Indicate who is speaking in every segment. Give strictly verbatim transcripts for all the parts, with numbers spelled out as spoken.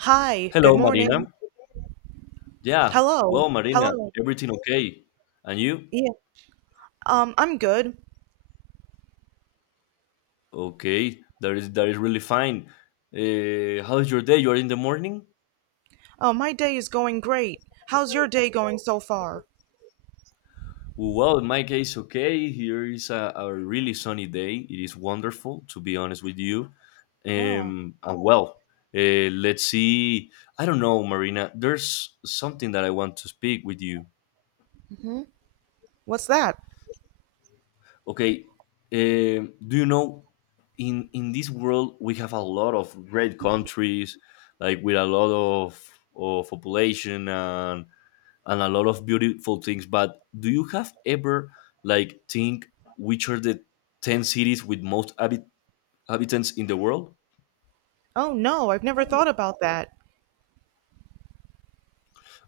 Speaker 1: Hi, good
Speaker 2: Hello,
Speaker 1: morning.
Speaker 2: Marina. Yeah,
Speaker 1: Hello.
Speaker 2: well, Marina,
Speaker 1: Hello.
Speaker 2: everything okay? And you?
Speaker 1: Yeah. Um, I'm good.
Speaker 2: Okay, that is that is really fine. Uh, how's your day? You are in the morning?
Speaker 1: Oh, my day is going great. How's your day going so far?
Speaker 2: Well, in my case, okay. Here is a, a really sunny day. It is wonderful, to be honest with you.
Speaker 1: Huh.
Speaker 2: Um, and well, uh, let's see. I don't know, Marina. There's something that I want to speak with you.
Speaker 1: Hmm. What's that?
Speaker 2: Okay, eh, do you know in in this world we have a lot of great countries, like with a lot of of population and and a lot of beautiful things. But do you have ever like think which are the ten cities with most habit- habitants in the world?
Speaker 1: Oh, no, I've never thought about that.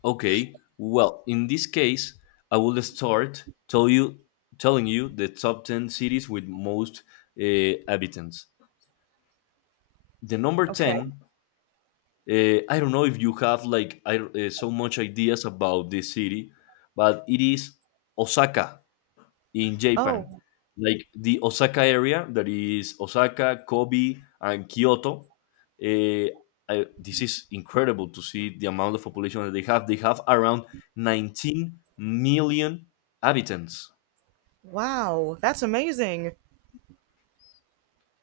Speaker 2: Okay, well in this case, I will start tell you telling you the top ten cities with most uh, habitants. The number
Speaker 1: Okay.
Speaker 2: ten. Uh, I don't know if you have like I, uh, so much ideas about this city, but it is Osaka in Japan,
Speaker 1: Oh,
Speaker 2: like the Osaka area that is Osaka, Kobe, and Kyoto. Uh, I, this is incredible to see the amount of population that they have. They have around nineteen million inhabitants.
Speaker 1: wow. That's amazing.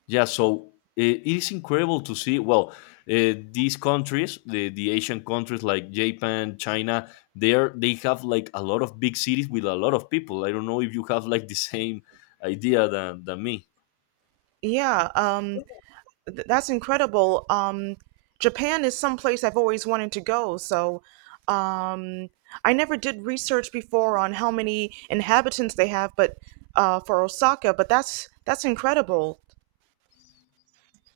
Speaker 2: Yeah, so it, it is incredible to see. Well, uh, these countries, the, the Asian countries like Japan, China, they are they have like a lot of big cities with a lot of people. I don't know if you have like the same idea than, than me.
Speaker 1: Yeah, um, Th- that's incredible. Um, Japan is someplace I've always wanted to go. So um, I never did research before on how many inhabitants they have, but uh, for Osaka, but that's that's incredible.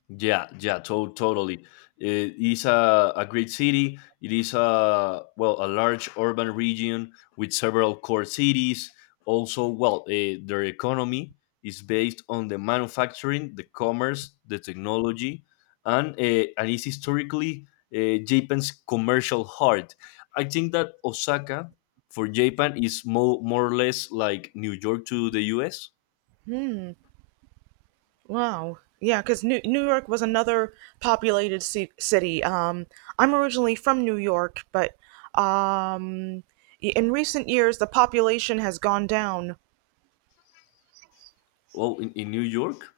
Speaker 2: Yeah, yeah, to- totally. It is a, a great city. It is a well, a large urban region with several core cities. Also, well, uh, their economy is based on the manufacturing, the commerce, the technology, and uh, and is historically uh, Japan's commercial heart. I think that Osaka for Japan is more more or less like New York to the U S.
Speaker 1: Hmm. Wow. Yeah, because New, New York was another populated ci- city. Um, I'm originally from New York, but um, y- in recent years the population has gone down.
Speaker 2: Well, in, in New York.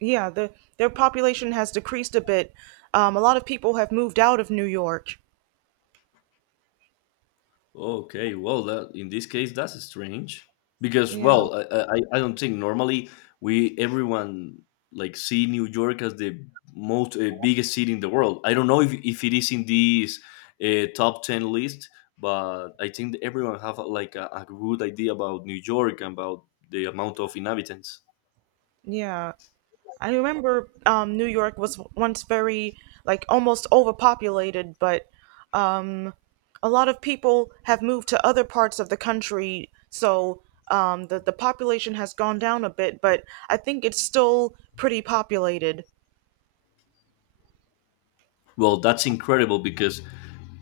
Speaker 1: Yeah, the their population has decreased a bit. Um, a lot of people have moved out of New York.
Speaker 2: Okay, well, that in this case, that's strange because,
Speaker 1: Yeah,
Speaker 2: well, I, I, I don't think normally we everyone like see New York as the most uh, biggest city in the world. I don't know if, if it is in this uh, top ten list, but I think that everyone have uh, like a, a good idea about New York and about the amount of inhabitants.
Speaker 1: yeah. I remember um, New York was once very like almost overpopulated, but um, a lot of people have moved to other parts of the country, so um, the the population has gone down a bit. But I think it's still pretty populated.
Speaker 2: Well, that's incredible because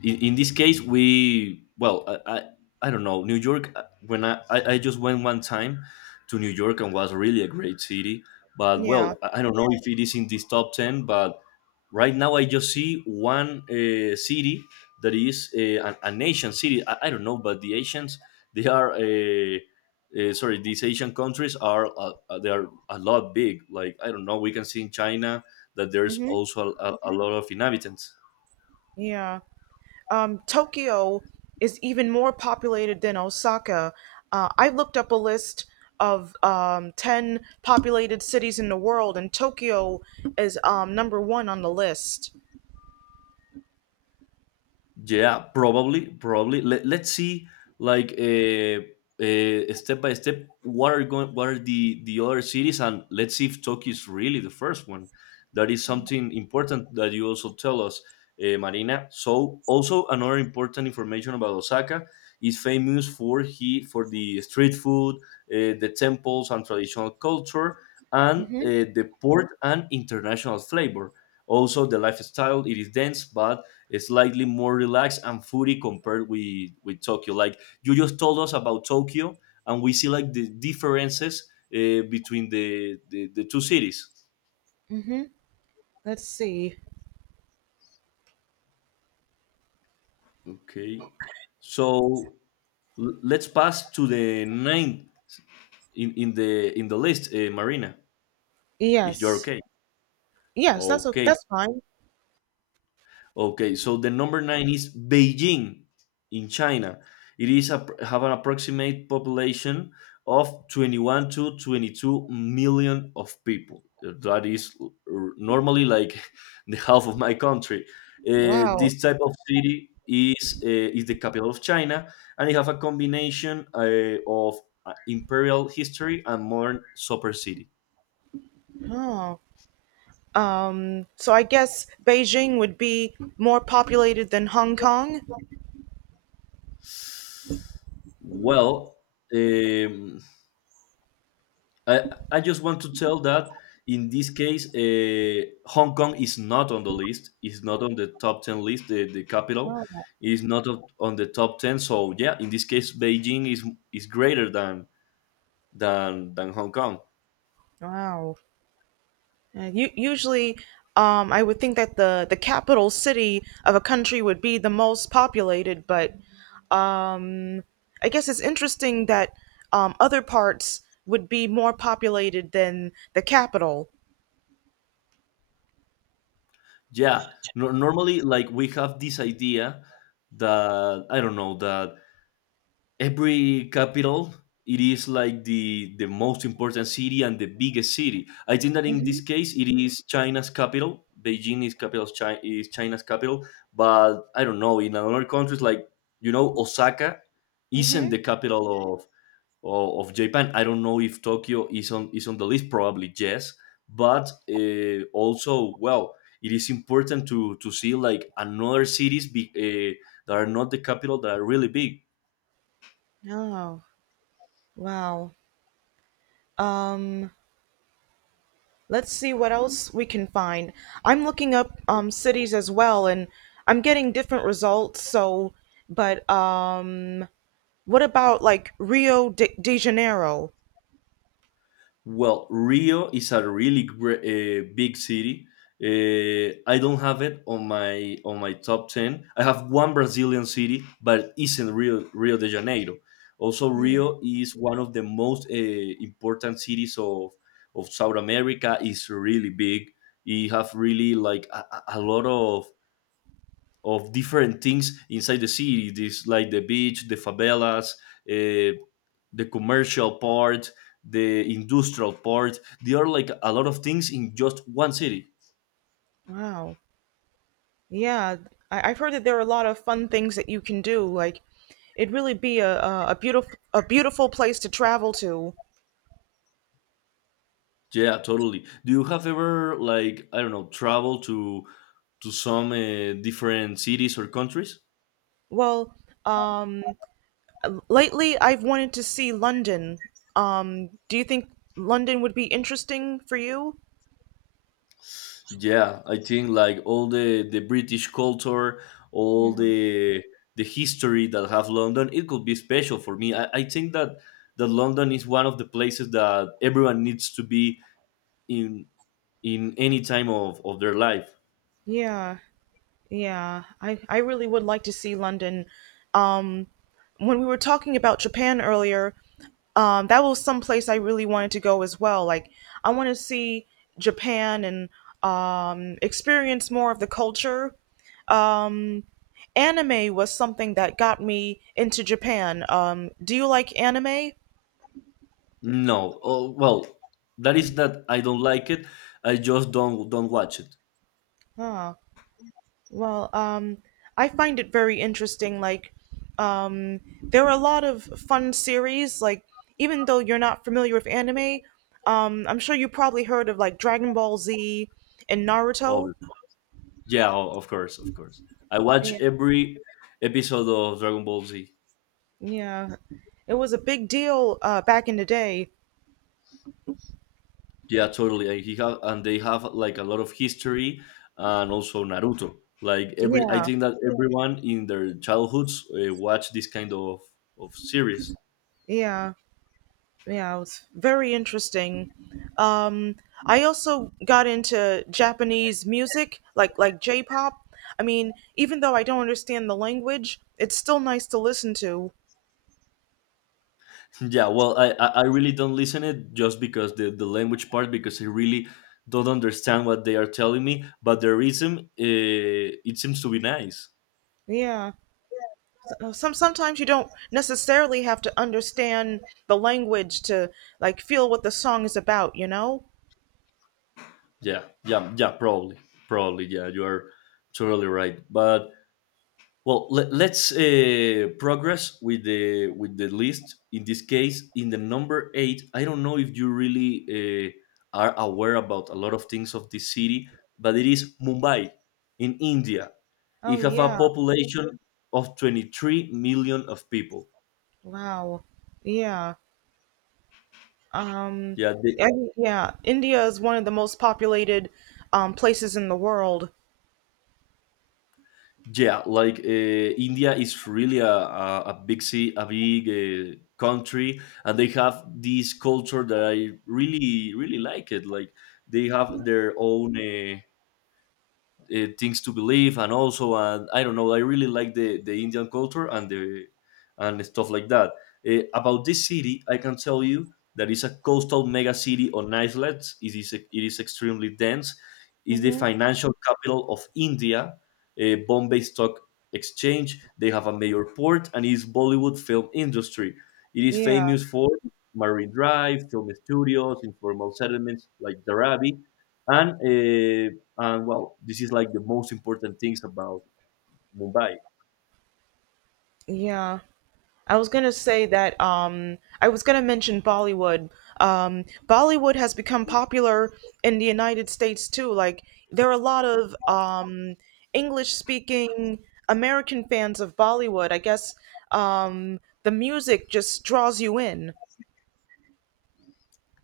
Speaker 2: in, in this case we well I, I I don't know New York, uh, when I, I I just went one time to New York and was really a great city, but
Speaker 1: Yeah.
Speaker 2: well i I don't know if it is in this top ten. But right now I just see one uh, city that is uh, an, an Asian city. I, I don't know, but the Asians they are uh, uh, sorry, these Asian countries are uh, uh, they are a lot big, like I don't know, we can see in China that there's
Speaker 1: Hmm.
Speaker 2: also a, a a lot of inhabitants.
Speaker 1: Yeah. um, Tokyo is even more populated than Osaka. Uh, I looked up a list of um, ten populated cities in the world, and Tokyo is um, number one on the list.
Speaker 2: Yeah, probably, probably. Let, let's see, like uh, uh, step by step, what are going, what are the the other cities, and let's see if Tokyo is really the first one. That is something important that you also tell us, uh, Marina. So, also another important information about Osaka is famous for he for the street food, uh, the temples and traditional culture, and uh,
Speaker 1: Mm-hmm,
Speaker 2: the port and international flavor. Also, the lifestyle it is dense, but slightly more relaxed and foodie compared with with Tokyo. Like you just told us about Tokyo, and we see like the differences uh, between the, the the two cities.
Speaker 1: mm-hmm. Let's see.
Speaker 2: Okay, so l- let's pass to the ninth in, in the in the list, uh, Marina, if you're
Speaker 1: Yes.
Speaker 2: okay.
Speaker 1: Yes, that's a,
Speaker 2: Okay,
Speaker 1: that's fine.
Speaker 2: Okay, so the number nine is Beijing in China. It is a, have an approximate population of twenty-one to twenty-two million of people. Uh, That is uh, normally like the half of my country. Uh,
Speaker 1: Wow.
Speaker 2: this type of city is uh, is the capital of China, and it have a combination uh, of uh, imperial history and modern super city.
Speaker 1: Oh. Um, so I guess Beijing would be more populated than Hong Kong?
Speaker 2: Well, um, I, I just want to tell that in this case, uh, Hong Kong is not on the list. It's not on the top ten list. The, the capital
Speaker 1: Wow.
Speaker 2: is not on on the top ten. So yeah, in this case, Beijing is is greater than than than Hong Kong.
Speaker 1: Wow. Uh, u- usually, um, I would think that the, the capital city of a country would be the most populated, but um, I guess it's interesting that um, other parts would be more populated than the capital.
Speaker 2: Yeah, no, normally like we have this idea that I don't know that every capital it is like the the most important city and the biggest city. I think that in
Speaker 1: Mm-hmm.
Speaker 2: this case it is China's capital. Beijing is capital of China, is China's capital. But I don't know in other countries, like you know, Osaka isn't
Speaker 1: Mm-hmm.
Speaker 2: the capital of of, of Japan. I don't know if Tokyo is on, is on the list, probably yes, but uh, also well it is important to to see like another cities be, uh, that are not the capital, that are really big.
Speaker 1: Oh, wow. Um, let's see what else we can find. I'm looking up um, cities as well, and I'm getting different results. So, but um, what about like Rio de, de Janeiro?
Speaker 2: Well, Rio is a really great, uh, big city. Uh, I don't have it on my on my top ten. I have one Brazilian city, but it isn't Rio Rio de Janeiro. Also, Rio is one of the most uh, important cities of of South America. It's really big. It have really like a, a a lot of of different things inside the city. This like the beach, the favelas, uh, the commercial part, the industrial part. There are like a lot of things in just one city.
Speaker 1: Wow. Yeah, I, I've heard that there are a lot of fun things that you can do. Like, it'd really be a a, a beautiful a beautiful place to travel to.
Speaker 2: Yeah, totally. Do you have ever like I don't know travel to to some uh, different cities or countries?
Speaker 1: Well, um, lately I've wanted to see London. Um, do you think London would be interesting for you?
Speaker 2: Yeah, I think like all the the British culture, all
Speaker 1: Yeah.
Speaker 2: the the history that have London, it could be special for me. I, I think that that London is one of the places that everyone needs to be in in any time of, of their life.
Speaker 1: Yeah, yeah. I I really would like to see London. Um, when we were talking about Japan earlier, um, that was some place I really wanted to go as well. Like I want to see Japan and um, experience more of the culture. Um, Anime was something that got me into Japan. Um, do you like anime?
Speaker 2: No, oh, well, that is that I don't like it. I just don't don't watch it.
Speaker 1: Ah, well, um, I find it very interesting. Like um, there are a lot of fun series. Like even though you're not familiar with anime, um, I'm sure you probably heard of like Dragon Ball Z and Naruto.
Speaker 2: Oh, yeah, o- of course, of course. I watch every episode of Dragon Ball Z.
Speaker 1: Yeah, it was a big deal uh, back in the day.
Speaker 2: Yeah, totally. And he have and they have like a lot of history, and also Naruto. Like every, I
Speaker 1: Yeah,
Speaker 2: think that everyone in their childhoods uh, watch this kind of of series.
Speaker 1: yeah, yeah. It was very interesting. Um, I also got into Japanese music, like like J-pop. I mean, even though I don't understand the language, it's still nice to listen to.
Speaker 2: Yeah, well, I I I really don't listen it just because the the language part, because I really don't understand what they are telling me. But the rhythm, uh, it seems to be nice.
Speaker 1: Yeah. Uh, Some sometimes you don't necessarily have to understand the language to like feel what the song is about, you know?
Speaker 2: Yeah, yeah, yeah. Probably, probably. Yeah, you are totally right. But well, let, let's uh, progress with the with the list. In this case, in the number eight, I don't know if you really uh, are aware about a lot of things of this city, but it is Mumbai in India.
Speaker 1: Oh
Speaker 2: It have a
Speaker 1: yeah.
Speaker 2: population of twenty three million of people.
Speaker 1: Wow. Yeah. Um,
Speaker 2: Yeah, the,
Speaker 1: I, yeah, India is one of the most populated um, places in the world.
Speaker 2: Yeah, like uh, India is really a, a, a big sea, a big uh, country, and they have this culture that I really really like it. Like they have their own uh, uh, things to believe, and also uh, I don't know, I really like the, the Indian culture and the and stuff like that. Uh, about this city I can tell you that it's a coastal mega city on islets. It is it is extremely dense. It's the
Speaker 1: Hmm.
Speaker 2: financial capital of India, uh, Bombay Stock Exchange. They have a major port, and is Bollywood film industry. It is
Speaker 1: Yeah,
Speaker 2: famous for marine drive, film studios, informal settlements like Dharavi, and uh, and well, this is like the most important things about Mumbai.
Speaker 1: yeah. I was gonna say that um I was gonna mention Bollywood. Um Bollywood has become popular in the United States too. Like there are a lot of um English speaking American fans of Bollywood. I guess um the music just draws you in.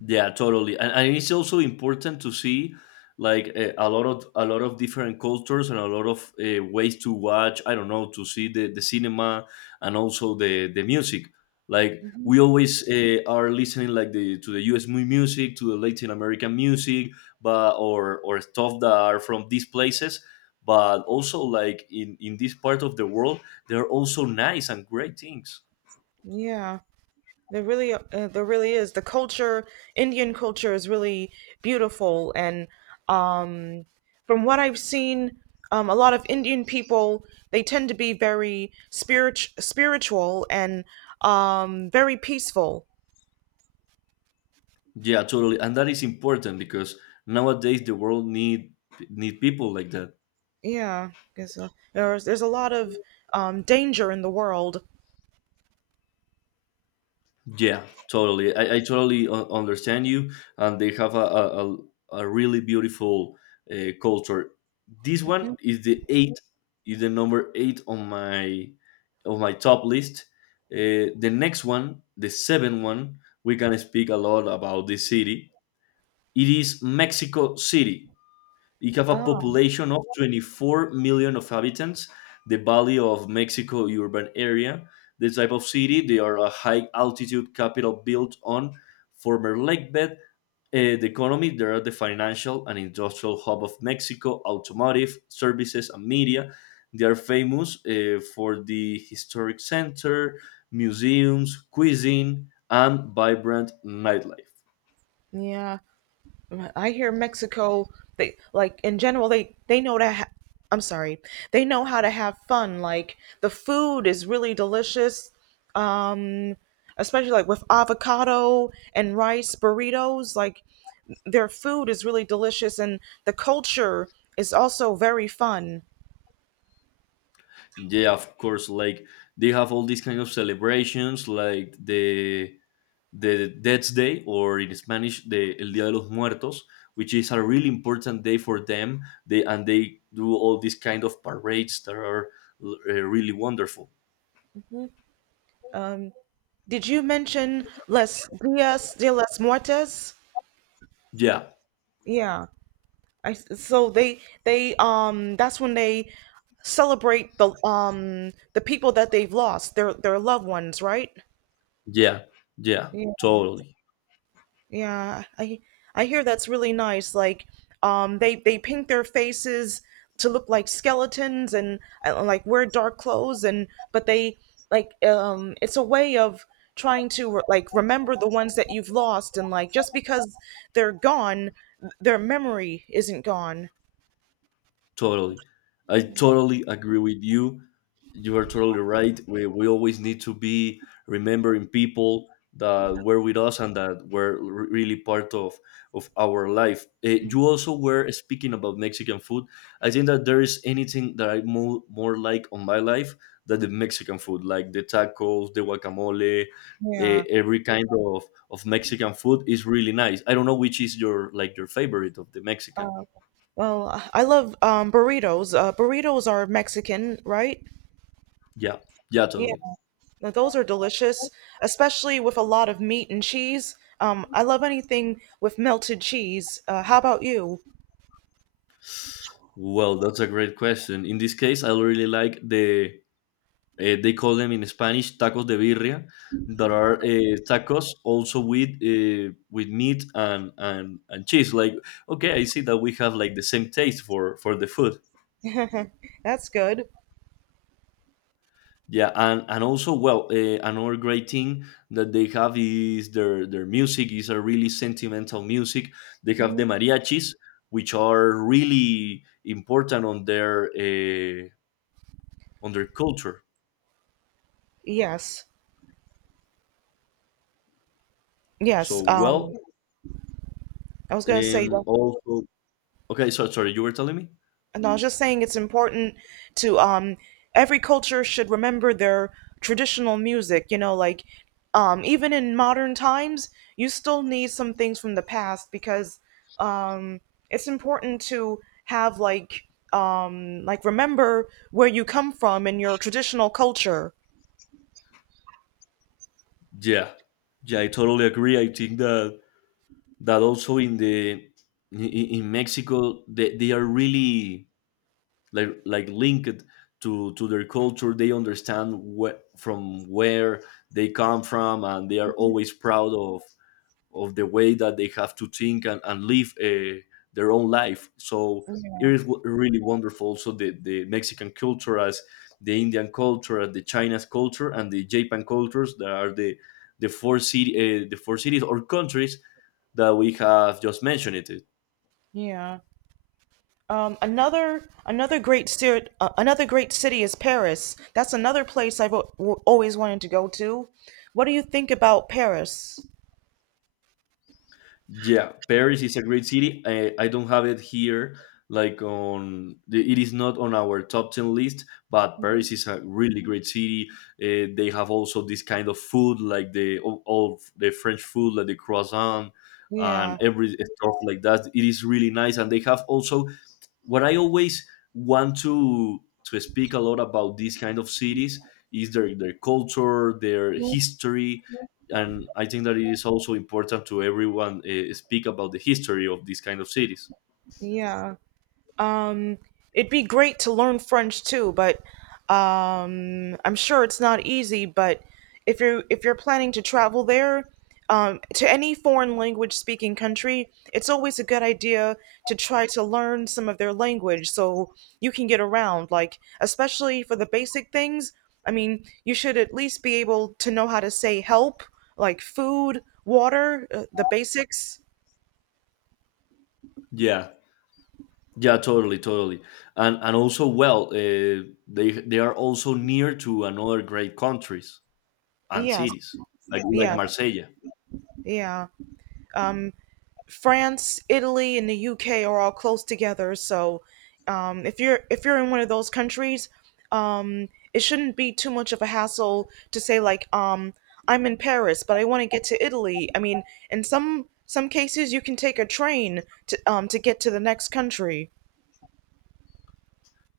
Speaker 2: Yeah, totally. And, and it's also important to see like a, a lot of a lot of different cultures and a lot of uh, ways to watch. I don't know to see the, the cinema, and also the the music. Like we always uh, are listening like the to the U S mu- music, to the Latin American music, but or or stuff that are from these places. But also like in in this part of the world, there are also nice and great things.
Speaker 1: Yeah. There really, uh, there really is. The culture, Indian culture, is really beautiful, and um, from what I've seen, um, a lot of Indian people they tend to be very spirit spiritual and um, very peaceful.
Speaker 2: Yeah, totally, and that is important because nowadays the world need need people like that.
Speaker 1: Yeah, because uh, there's there's a lot of um, danger in the world.
Speaker 2: Yeah, totally. I, I totally u- understand you, and they have a a, a a really beautiful uh, culture. This one
Speaker 1: Mhm.
Speaker 2: is the eight, is the number eight on my on my top list. Uh, the next one, the seven one, we can speak a lot about this city. It is Mexico City. It have a
Speaker 1: Ah,
Speaker 2: population of twenty-four million of inhabitants. The Valley of Mexico urban area, the type of city, they are a high altitude capital built on former lake bed. Uh, the economy, they are the financial and industrial hub of Mexico, automotive, services, and media. They are famous uh, for the historic center, museums, cuisine, and vibrant nightlife.
Speaker 1: yeah. I hear Mexico, they like in general they they know to ha- I'm sorry. They know how to have fun. Like the food is really delicious. Um Especially like with avocado and rice burritos, like their food is really delicious and the culture is also very fun.
Speaker 2: Yeah, of course. Like they have all these kind of celebrations, like the the Death's Day, or in Spanish, the El Día de los Muertos, which is a really important day for them. They and they do all these kind of parades that are uh, really wonderful.
Speaker 1: Um did you mention Las Dias de las Muertes?
Speaker 2: Yeah,
Speaker 1: Yeah. I s- so they they um that's when they celebrate the um the people that they've lost, their their loved ones, right?
Speaker 2: yeah, yeah,
Speaker 1: Yeah.
Speaker 2: totally.
Speaker 1: Yeah, I I hear that's really nice. Like um they they paint their faces to look like skeletons and uh, like wear dark clothes and but they like um it's a way of trying to like remember the ones that you've lost and like just because they're gone, their memory isn't gone.
Speaker 2: Totally. I totally agree with you. You are totally right. We, we always need to be remembering people that were with us and that were re- really part of, of our life. Eh, you also were speaking about Mexican food. I think that there is anything that I mo- more like on my life than the Mexican food, like the tacos, the guacamole, eh,
Speaker 1: Yeah.
Speaker 2: every kind of, of Mexican food is really nice. I don't know which is your like your favorite of the Mexican.
Speaker 1: Well, I I love um, burritos. Uh, burritos are Mexican, right?
Speaker 2: Yeah, yeah,
Speaker 1: Yeah,
Speaker 2: totally.
Speaker 1: now those are delicious, especially with a lot of meat and cheese. Um, I love anything with melted cheese. Uh, how about you?
Speaker 2: Well, that's a great question. In this case, I really like the uh, they call them in Spanish tacos de birria. That are uh, tacos also with uh, with meat and, and and cheese. Like okay, I see that we have like the same taste for for the food.
Speaker 1: That's good.
Speaker 2: Yeah, and and also well, uh, another great thing that they have is their their music is a really sentimental music. They have the
Speaker 1: Mhm.
Speaker 2: mariachis, which are really important on their uh, on their culture.
Speaker 1: Yes, yes.
Speaker 2: So well,
Speaker 1: Um, I was gonna say
Speaker 2: um, also, okay. So sorry, you were telling me.
Speaker 1: And I was just saying it's important to um every culture should remember their traditional music, you know, like um even in modern times, you still need some things from the past because um it's important to have like um like remember where you come from in your traditional culture.
Speaker 2: Yeah, yeah, I totally agree. I think that that also in the in, in Mexico they, they are really like like linked to to their culture. They understand wh- from where they come from, and they are always proud of of the way that they have to think and, and live uh, their own life. So it is w- really wonderful. Also, the, the Mexican culture, as the Indian culture, as the China's culture, and the Japan cultures that are the the four city, uh, the four cities or countries that we have just mentioned. It
Speaker 1: Yeah. Um, another another great city, uh, another great city is Paris. That's another place I've al- always wanted to go to. What do you think about Paris?
Speaker 2: Yeah, Paris is a great city. I, I don't have it here, like on the, it is not on our top ten list, but Paris is a really great city. Uh, they have also this kind of food, like the all, all the French food, like the croissant
Speaker 1: Yeah,
Speaker 2: and every stuff like that. It is really nice, and they have also what I always want to to speak a lot about these kind of cities is their their culture, their history, and I think that it is also important to everyone uh, speak about the history of these kind of cities.
Speaker 1: yeah. Um, It'd be great to learn French too, but um, I'm sure it's not easy. But if you're if you're planning to travel there, um, to any foreign language speaking country, it's always a good idea to try to learn some of their language so you can get around. Like especially for the basic things. I mean, you should at least be able to know how to say help, like food, water, uh, the basics.
Speaker 2: Yeah, yeah, totally, totally, and and also well, uh, they they are also near to another great countries and
Speaker 1: Yes,
Speaker 2: cities like like
Speaker 1: yes,
Speaker 2: Marsella.
Speaker 1: yeah. Um, France, Italy, and the U K are all close together. So um, if you're if you're in one of those countries, um, it shouldn't be too much of a hassle to say like um, I'm in Paris, but I want to get to Italy. I mean, in some some cases, you can take a train to um, to get to the next country.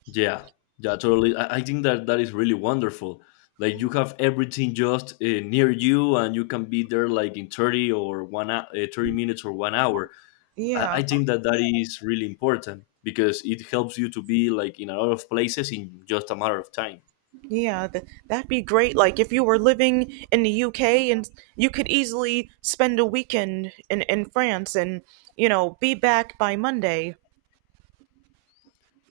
Speaker 2: Yeah, yeah, totally. I, I think that that is really wonderful. Like you have everything just uh, near you, and you can be there like in thirty or one hou- uh, thirty minutes or one hour. I, I
Speaker 1: Yeah,
Speaker 2: think that that is really important because it helps you to be like in a lot of places in just a matter of time.
Speaker 1: yeah, th- that'd be great. Like if you were living in the U K and you could easily spend a weekend in in France and, you know, be back by Monday.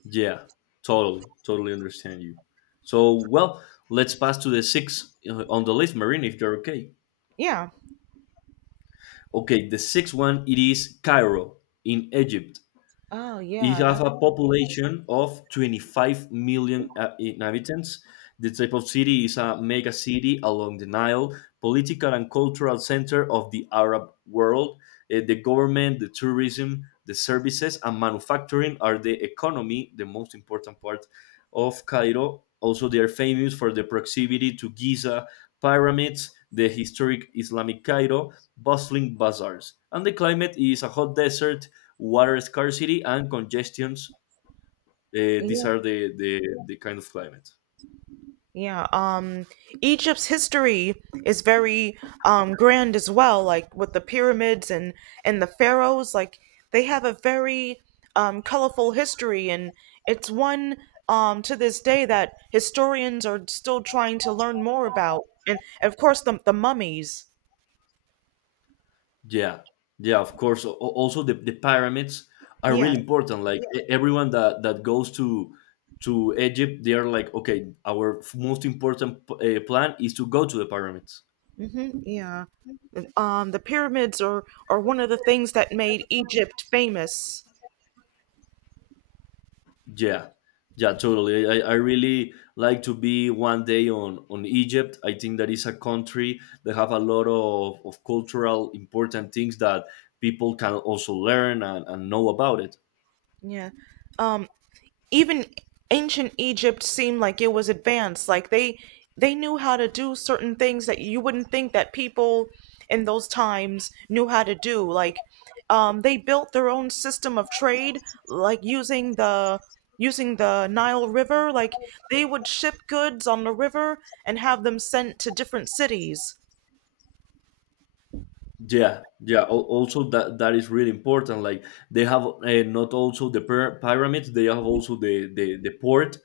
Speaker 2: Yeah, totally, totally understand you. So well, let's pass to the six uh, on the list, Marine, if you're okay.
Speaker 1: Yeah.
Speaker 2: Okay, the sixth one it is Cairo in Egypt.
Speaker 1: Oh
Speaker 2: It
Speaker 1: yeah,
Speaker 2: has
Speaker 1: that
Speaker 2: a population of twenty-five million uh, inhabitants. The type of city is a mega city along the Nile, political and cultural center of the Arab world. Uh, the government, the tourism, the services, and manufacturing are the economy, the most important part of Cairo. Also, they are famous for the proximity to Giza pyramids, the historic Islamic Cairo, bustling bazaars. And the climate is a hot desert water scarcity and congestions. Uh, these
Speaker 1: yeah,
Speaker 2: are the, the the kind of climate.
Speaker 1: yeah. Um, Egypt's history is very um grand as well, like with the pyramids and and the pharaohs. Like they have a very um colorful history, and it's one um to this day that historians are still trying to learn more about. And of course, the the mummies.
Speaker 2: Yeah, yeah. Of course. al- al- Also, the, the pyramids are really
Speaker 1: Yes.
Speaker 2: important. Like e- everyone that that goes to to Egypt, they are like, okay, our f- most important p- uh, plan is to go to the pyramids.
Speaker 1: Mm-hmm. Yeah. Um, the pyramids are are one of the things that made Egypt famous.
Speaker 2: Yeah, yeah, totally. I, I I really like to be one day on on Egypt. I think that is a country that have a lot of, of cultural important things that people can also learn and, and know about it.
Speaker 1: Yeah. Um, Even ancient Egypt seemed like it was advanced. Like they they knew how to do certain things that you wouldn't think that people in those times knew how to do. Like um, they built their own system of trade, like using the using the Nile River. Like they would ship goods on the river and have them sent to different cities.
Speaker 2: Yeah, yeah. Al- Also, that that is really important. Like they have uh, not also the pyra- pyramids; they have also the the, the port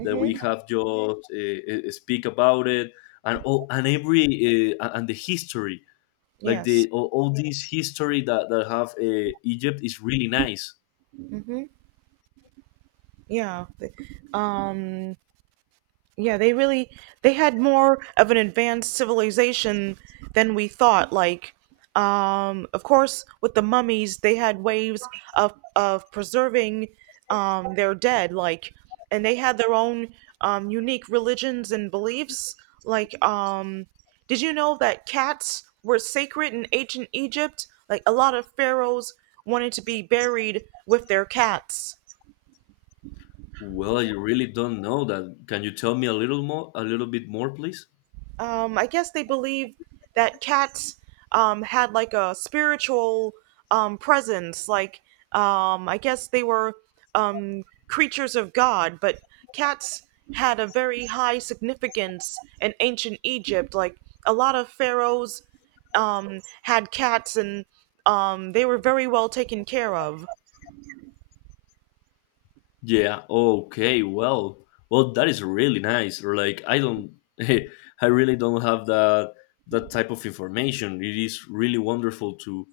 Speaker 2: that we have just uh, uh, speak about it, and all and every uh, and and the history like
Speaker 1: Yes.
Speaker 2: the all, all this history that that have uh, Egypt is really nice.
Speaker 1: Mm-hmm. Yeah. Um. Yeah, they really they had more of an advanced civilization than we thought. Like, um, of course, with the mummies, they had ways of of preserving um, their dead. Like, and they had their own um, unique religions and beliefs. Like, um, did you know that cats were sacred in ancient Egypt? Like, a lot of pharaohs wanted to be buried with their cats.
Speaker 2: Well, I really don't know that. Can you tell me a little more, a little bit more, please?
Speaker 1: um, I guess they believed that cats um, had like a spiritual um, presence. Like, um, I guess they were um, creatures of God, but cats had a very high significance in ancient Egypt. Like, a lot of pharaohs um, had cats, and um, they were very well taken care of.
Speaker 2: Yeah. Okay. Well, well, that is really nice. Or like, I don't, I really don't have that that type of information. It is really wonderful to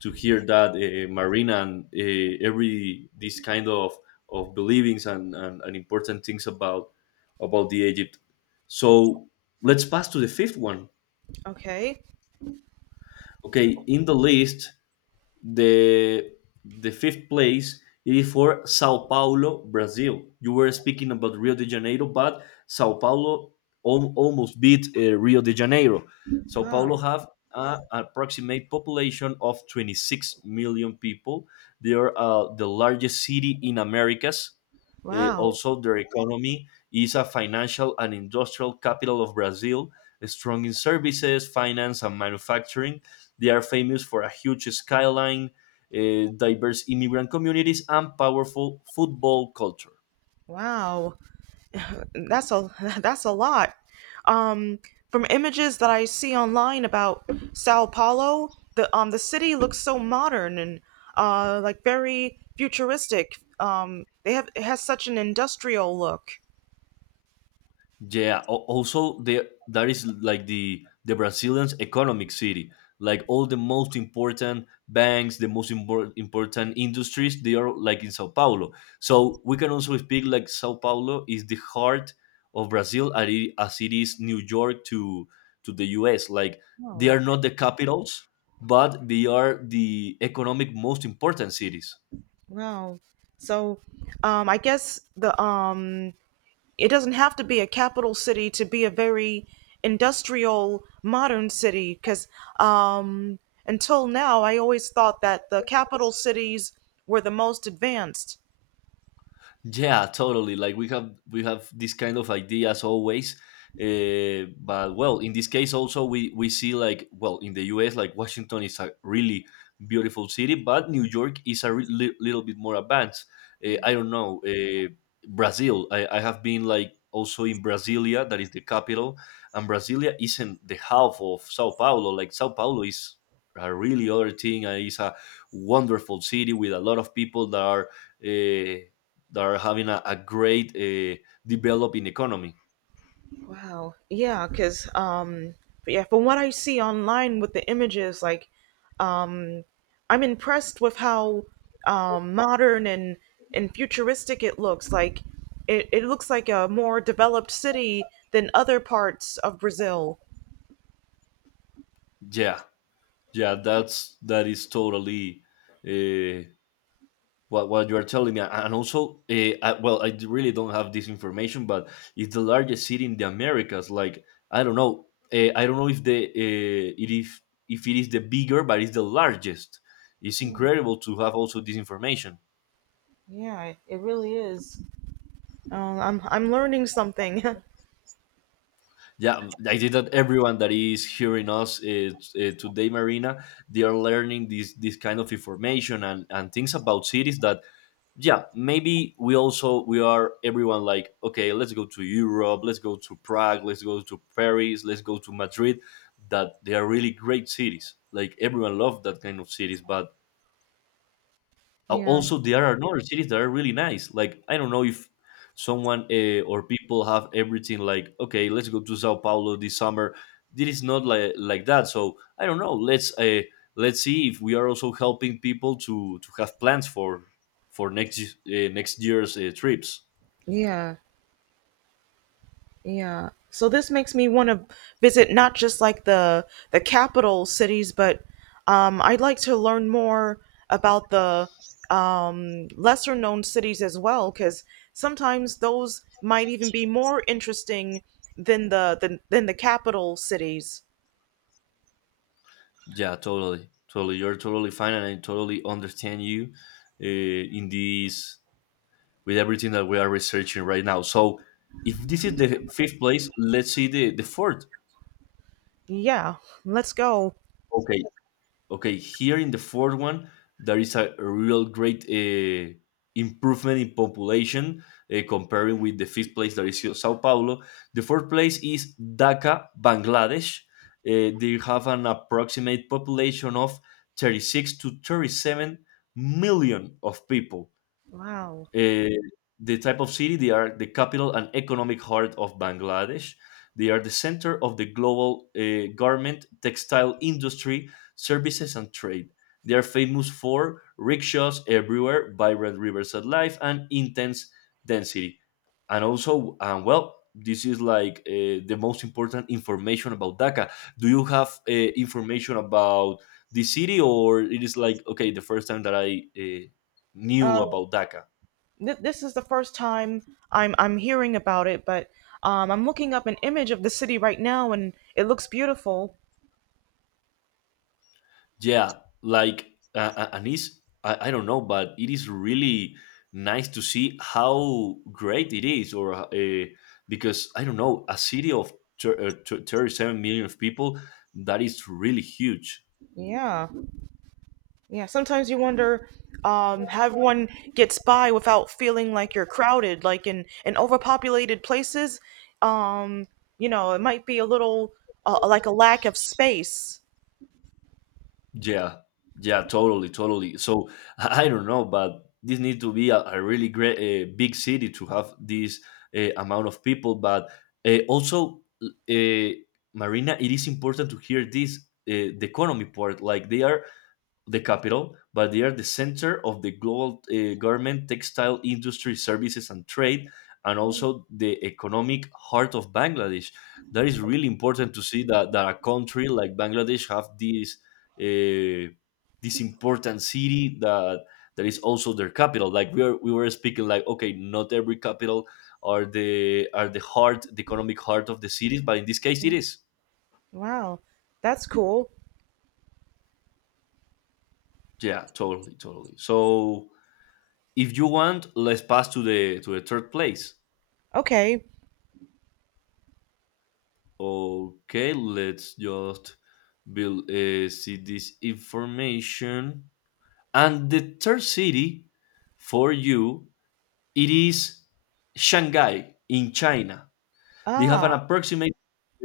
Speaker 2: to hear that uh, Marina and uh, every these kind of of believings and, and, and important things about about the Egypt. So let's pass to the fifth one.
Speaker 1: Okay.
Speaker 2: Okay, in the list the the fifth place is for Sao Paulo, Brazil. You were speaking about Rio de Janeiro, but Sao Paulo al- almost beat uh, Rio de Janeiro. Sao Paulo
Speaker 1: Oh,
Speaker 2: have an approximate population of twenty-six million people. They are uh, the largest city in Americas. Uh,
Speaker 1: wow.
Speaker 2: also, their economy is a financial and industrial capital of Brazil, strong in services, finance, and manufacturing, they are famous for a huge skyline, uh, diverse immigrant communities, and powerful football culture.
Speaker 1: Wow. that's a that's a lot. Um, from images that I see online about Sao Paulo, the um the city looks so modern and uh like very futuristic. Um, they have It has such an industrial look.
Speaker 2: Yeah. al- Also, the that is like the the Brazilians' economic city. Like all the most important banks, the most impor- important industries, they are like in Sao Paulo. So we can also speak like Sao Paulo is the heart of Brazil, as it as it is New York to to the U S. Like they
Speaker 1: Oh,
Speaker 2: are not the capitals, but they are the economic most important cities.
Speaker 1: wow! So, um, I guess the um It doesn't have to be a capital city to be a very industrial modern city because um, until now I always thought that the capital cities were the most advanced.
Speaker 2: Yeah, totally. Like we have we have this kind of ideas always. Uh, but well, in this case also we we see like well in the U S like Washington is a really beautiful city, but New York is a re- li- little bit more advanced. Uh, I don't know uh, Brazil. I, I have been like also in Brasilia, that is the capital, and Brasilia isn't the half of Sao Paulo. Like Sao Paulo is a really other thing. and It's a wonderful city with a lot of people that are. Uh, that are having a, a great uh, developing economy.
Speaker 1: Wow. Yeah, because um, but yeah, from what I see online with the images, like um, I'm impressed with how um, modern and and futuristic it looks. Like it, it looks like a more developed city than other parts of Brazil.
Speaker 2: Yeah, yeah, that's that is totally uh, what what you are telling me. And also, uh, I, well, I really don't have this information, but it's the largest city in the Americas. Like I don't know, uh, I don't know if the uh, it if if it is the bigger, but it's the largest. It's incredible to have also this information.
Speaker 1: Yeah, it it really is. Um, I'm I'm learning something.
Speaker 2: Yeah, I think that everyone that is hearing us is, uh, today, Marina, they are learning this this kind of information and, and things about cities that, yeah, maybe we also we are everyone like, okay, let's go to Europe, let's go to Prague, let's go to Paris, let's go to Madrid, that they are really great cities. Like everyone loves that kind of cities, but Al-
Speaker 1: Yeah,
Speaker 2: Also, there are other cities that are really nice. Like I don't know if someone uh, or people have everything. Like okay, let's go to Sao Paulo this summer. This is not like like that. So I don't know. Let's uh, let's see if we are also helping people to to have plans for for next y- uh, next year's uh, trips.
Speaker 1: yeah, yeah. So this makes me want to visit not just like the the capital cities, but um, I'd like to learn more about the um, lesser known cities as well, because sometimes those might even be more interesting than the than, than the capital cities.
Speaker 2: Yeah, totally, totally. You're totally fine, and I totally understand you uh, in this with everything that we are researching right now. So, if this is the fifth place, let's see the the fourth.
Speaker 1: Yeah, let's go.
Speaker 2: Okay, okay. Here in the fourth one, there is a real great uh, improvement in population uh, comparing with the fifth place that is Sao Paulo. The fourth place is Dhaka, Bangladesh. Uh, they have an approximate population of thirty-six to thirty-seven million of people.
Speaker 1: Wow.
Speaker 2: Uh, the type of city they are the capital and economic heart of Bangladesh. They are the center of the global uh, garment, textile industry, services, and trade. They are famous for rickshaws everywhere, vibrant rivers at life, and intense density. And also, um, well, this is like uh, the most important information about Dhaka. Do you have uh, information about the city, or it is like okay, the first time that I uh, knew
Speaker 1: Uh,
Speaker 2: about Dhaka?
Speaker 1: th- this is the first time I'm I'm hearing about it, but um, I'm looking up an image of the city right now, and it looks beautiful.
Speaker 2: Yeah, like uh, uh, and it's I, I don't know, but it is really nice to see how great it is, or uh, because I don't know, a city of thir- uh, thir- thirty-seven million of people that is really huge.
Speaker 1: Yeah, yeah. Sometimes you wonder um, how everyone gets by without feeling like you're crowded, like in in overpopulated places. Um, you know, it might be a little uh, like a lack of space.
Speaker 2: Yeah, yeah, totally, totally. So I I don't know, but this need to be a, a really great uh, big city to have this uh, amount of people. But uh, also, uh, Marina, it is important to hear this uh, the economy part. Like they are the capital, but they are the center of the global uh, garment, textile industry, services, and trade, and also the economic heart of Bangladesh. That is really important to see that, that a country like Bangladesh have this uh, this important city that that is also their capital. Like we are, we were speaking like okay, not every capital are the are the heart, the economic heart of the cities, but in this case, it is.
Speaker 1: Wow, that's cool.
Speaker 2: Yeah, totally, totally. So if you want, let's pass to the to the third place.
Speaker 1: Okay.
Speaker 2: Okay, let's just build uh, see this information. And the third city for you it is Shanghai in China. They have an
Speaker 1: Ah,
Speaker 2: approximate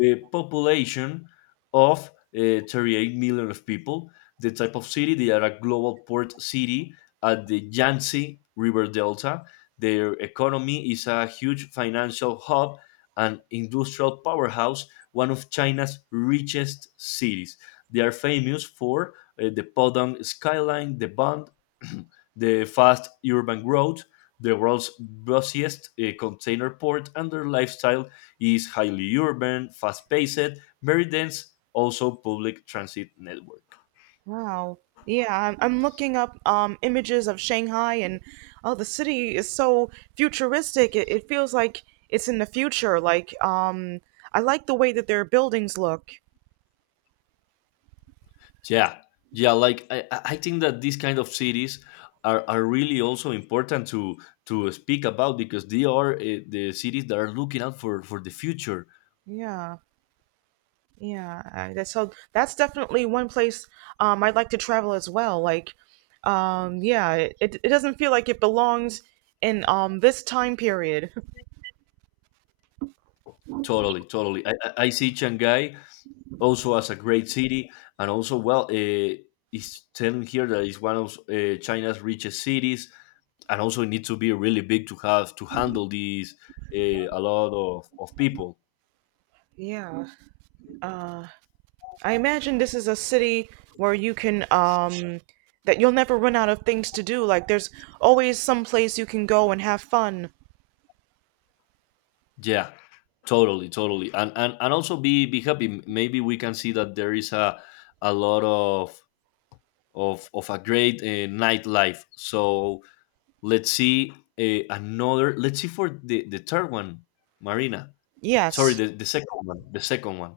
Speaker 2: uh, population of uh, thirty-eight million of people. The type of city, they are a global port city at the Yangtze River Delta. Their economy is a huge financial hub and industrial powerhouse, one of China's richest cities. They are famous for uh, the Podong skyline, the Bund, the fast urban growth, the world's busiest uh, container port, and their lifestyle is highly urban, fast-paced, very dense, also public transit network.
Speaker 1: wow. Yeah, I'm, I'm looking up um, images of Shanghai, and oh, the city is so futuristic. It, it feels like it's in the future. Like, um, I like the way that their buildings look.
Speaker 2: Yeah, yeah, like I, I I think that these kind of cities are, are really also important to to speak about because they are uh, the cities that are looking out for for the future.
Speaker 1: Yeah, yeah. I- That's so. That's definitely one place um, I'd like to travel as well. Like, um, yeah, it, it it doesn't feel like it belongs in um, this time period.
Speaker 2: Totally, totally. I, I I see Shanghai also as a great city, and also well, uh, it's telling here that it's one of uh, China's richest cities. And also it needs to be really big to have to handle these uh, a lot of, of people.
Speaker 1: Yeah. Uh, I imagine this is a city where you can um that you'll never run out of things to do. Like there's always some place you can go and have fun.
Speaker 2: Yeah, totally, totally. And, and and also be be happy. Maybe we can see that there is a a lot of of of a great uh, nightlife. So let's see. Uh, another, let's see, for the the third one, Marina. Sorry,
Speaker 1: Yes.
Speaker 2: the, the second one. The second one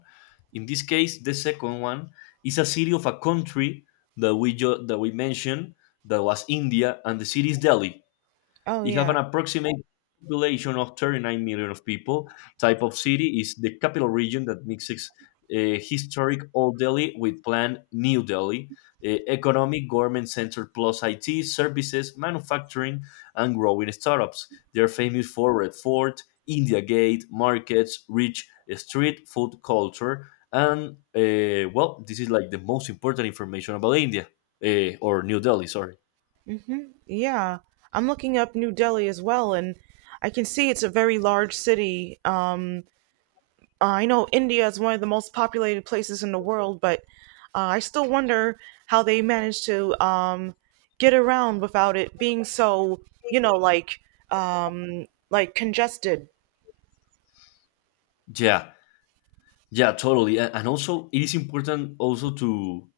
Speaker 2: in this case, the second one, is a city of a country that we ju- that we mentioned, that was India, and the city is Delhi.
Speaker 1: Oh
Speaker 2: They have
Speaker 1: yeah.
Speaker 2: an approximate population of thirty-nine million of people. Type of city is the capital region that mixes uh, historic Old Delhi with planned New Delhi, uh, economic government center plus I T services, manufacturing, and growing startups. They're famous for Red Fort, India Gate, markets, rich eh, street food culture, and uh, well, this is like the most important information about India uh, or New Delhi. Sorry.
Speaker 1: Yeah. I'm looking up New Delhi as well, and I can see it's a very large city. Um I know India is one of the most populated places in the world, but uh, I still wonder how they manage to um get around without it being so, you know, like um like congested.
Speaker 2: Yeah. Yeah, totally. A- And also, it is important also to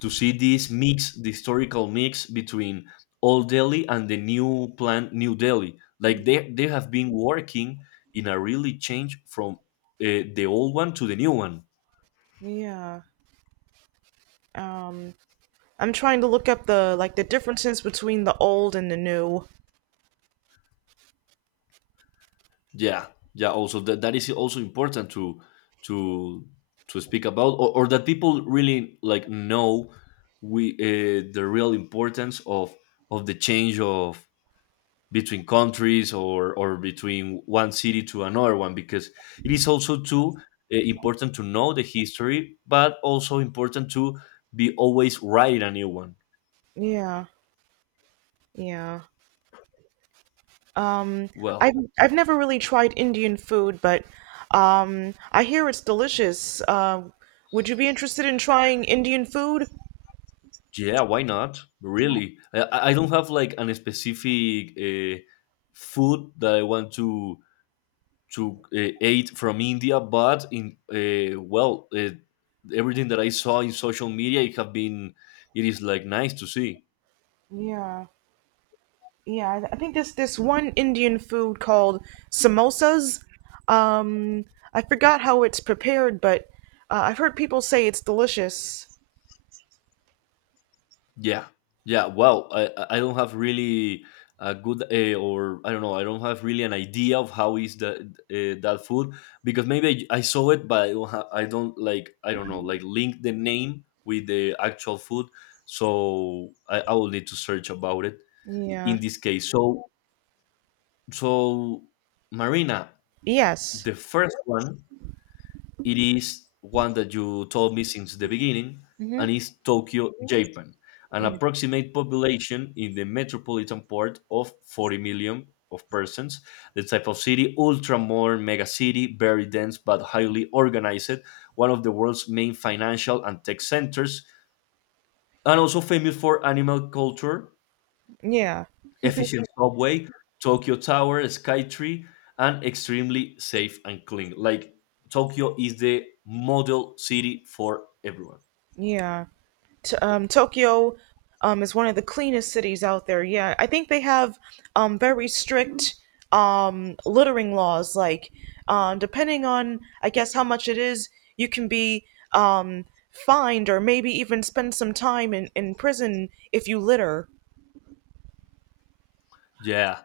Speaker 2: to see this mix, the historical mix between old Delhi and the new plan, New Delhi. Like they they have been working in a really change from uh, the old one to the new one.
Speaker 1: Yeah. Um, I'm trying to look up the like the differences between the old and the new.
Speaker 2: Yeah, yeah. Also, that that is also important to to to speak about, or, or that people really like know we uh, the real importance of of the change of between countries or or between one city to another one, because it is also too uh, important to know the history but also important to be always writing a new one.
Speaker 1: Yeah, yeah. Um, I've
Speaker 2: Well,
Speaker 1: I've never really tried Indian food, but um, I hear it's delicious. Uh, would you be interested in trying Indian food?
Speaker 2: yeah, why not. Really, i, I I don't have like an specific uh, food that I want to to uh, eat from India, but in uh, well, uh, everything that I saw in social media, it have been, it is like nice to see.
Speaker 1: Yeah, yeah. I I think there's this one Indian food called samosas. Um, I forgot how it's prepared, but uh, I've heard people say it's delicious.
Speaker 2: Yeah, yeah. Well, I I I don't have really a good uh, or I don't know. I don't have really an idea of how is that uh, that food, because maybe I, I saw it, but I don't have. I don't like. I don't know. Like link the name with the actual food, so I, I will need to search about it
Speaker 1: Yeah.
Speaker 2: in this case. So so Marina,
Speaker 1: Yes.
Speaker 2: the first one, it is one that you told me since the beginning, and
Speaker 1: Mm-hmm.
Speaker 2: is Tokyo, Japan, an approximate population in the metropolitan part of forty million of persons. The type of city, ultra modern mega city, very dense but highly organized, one of the world's main financial and tech centers, and also famous for animal culture,
Speaker 1: Yeah.
Speaker 2: efficient subway, Tokyo Tower, Skytree, and extremely safe and clean. Like Tokyo is the model city for everyone.
Speaker 1: Yeah. T- um, Tokyo um, is one of the cleanest cities out there. Yeah, I think they have um, very strict um, littering laws. Like, um, depending on, I guess, how much it is, you can be um, fined or maybe even spend some time in, in prison if you litter.
Speaker 2: Yeah,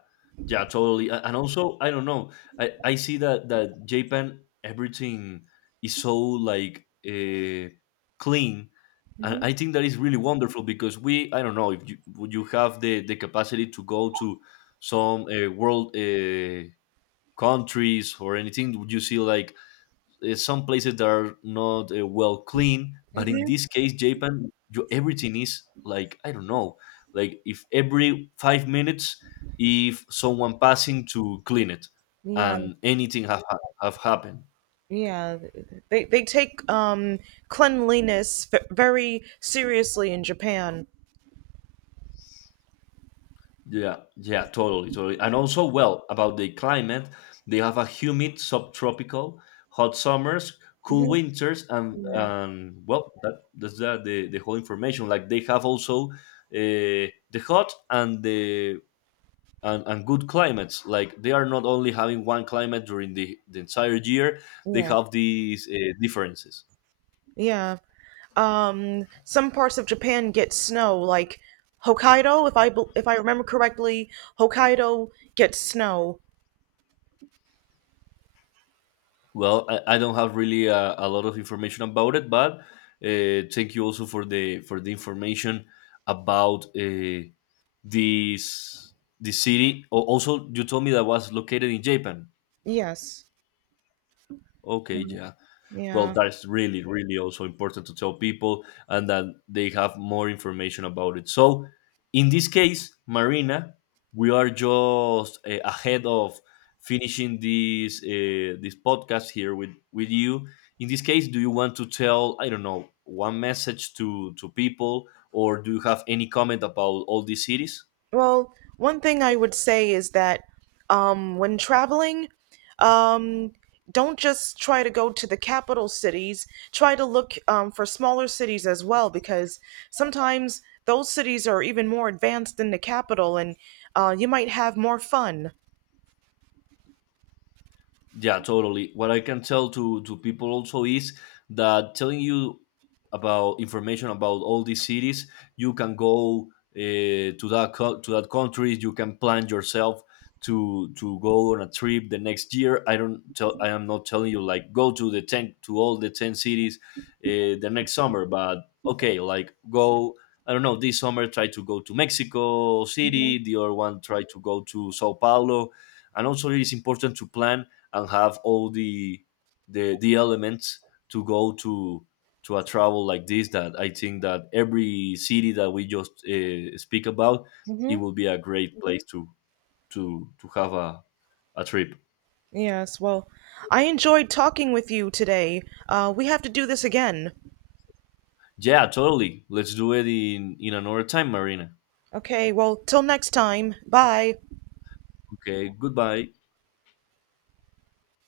Speaker 2: yeah, totally. A- And also, I don't know. I, I see that that Japan, everything is so like uh, clean, and
Speaker 1: Hmm.
Speaker 2: I think that is really wonderful because we, I don't know if you would you have the the capacity to go to some uh, world uh, countries or anything. Would you see like uh, some places that are not uh, well clean, but in
Speaker 1: Hmm.
Speaker 2: this case Japan, you, everything is like I don't know, like if every five minutes if someone passing to clean it
Speaker 1: Yeah,
Speaker 2: and anything have, ha- have happened.
Speaker 1: yeah. They, they take um, cleanliness f- very seriously in Japan.
Speaker 2: Yeah, yeah, totally, totally. And also, well, about the climate, they have a humid subtropical, hot summers, cool
Speaker 1: Hmm.
Speaker 2: winters, and
Speaker 1: Yeah,
Speaker 2: um, well, that that's that the the whole information. Like they have also uh, the hot and the and, and good climates. Like they are not only having one climate during the, the entire year, they
Speaker 1: yeah,
Speaker 2: have these uh, differences.
Speaker 1: yeah. Um some parts of Japan get snow, like Hokkaido. If I bel- if I remember correctly, Hokkaido gets snow.
Speaker 2: Well, I, I don't have really a, a lot of information about it, but uh, thank you also for the for the information about uh, this the city. Al- Also, you told me that was located in Japan.
Speaker 1: Yes,
Speaker 2: Okay, yeah. Well,
Speaker 1: yeah.
Speaker 2: that is really really also important to tell people and that they have more information about it. So in this case, Marina, we are just uh, ahead of finishing this uh, this podcast here with with you. In this case, do you want to tell, I don't know, one message to to people, or do you have any comment about all these cities?
Speaker 1: Well, one thing I would say is that um when traveling, um don't just try to go to the capital cities. Try to look um, for smaller cities as well, because sometimes those cities are even more advanced than the capital, and uh, you might have more fun.
Speaker 2: Yeah, totally. What I can tell to to people also is that telling you about information about all these cities, you can go uh, to that co- to that country. You can plan yourself to to go on a trip the next year. I don't tell. I am not telling you like go to the ten to all the ten cities uh, the next summer, but okay, like go. I don't know. This summer, try to go to Mexico City. The other one, try to go to Sao Paulo. And also, it is important to plan and have all the the the elements to go to to a travel like this, that I think that every city that we just uh, speak about, it
Speaker 1: Hmm.
Speaker 2: will be a great place to to to have a, a trip.
Speaker 1: Yes, well, I enjoyed talking with you today. Uh, we have to do this again.
Speaker 2: Yeah, totally, let's do it in in another time, Marina.
Speaker 1: Okay, well, till next time. Bye.
Speaker 2: Okay, goodbye.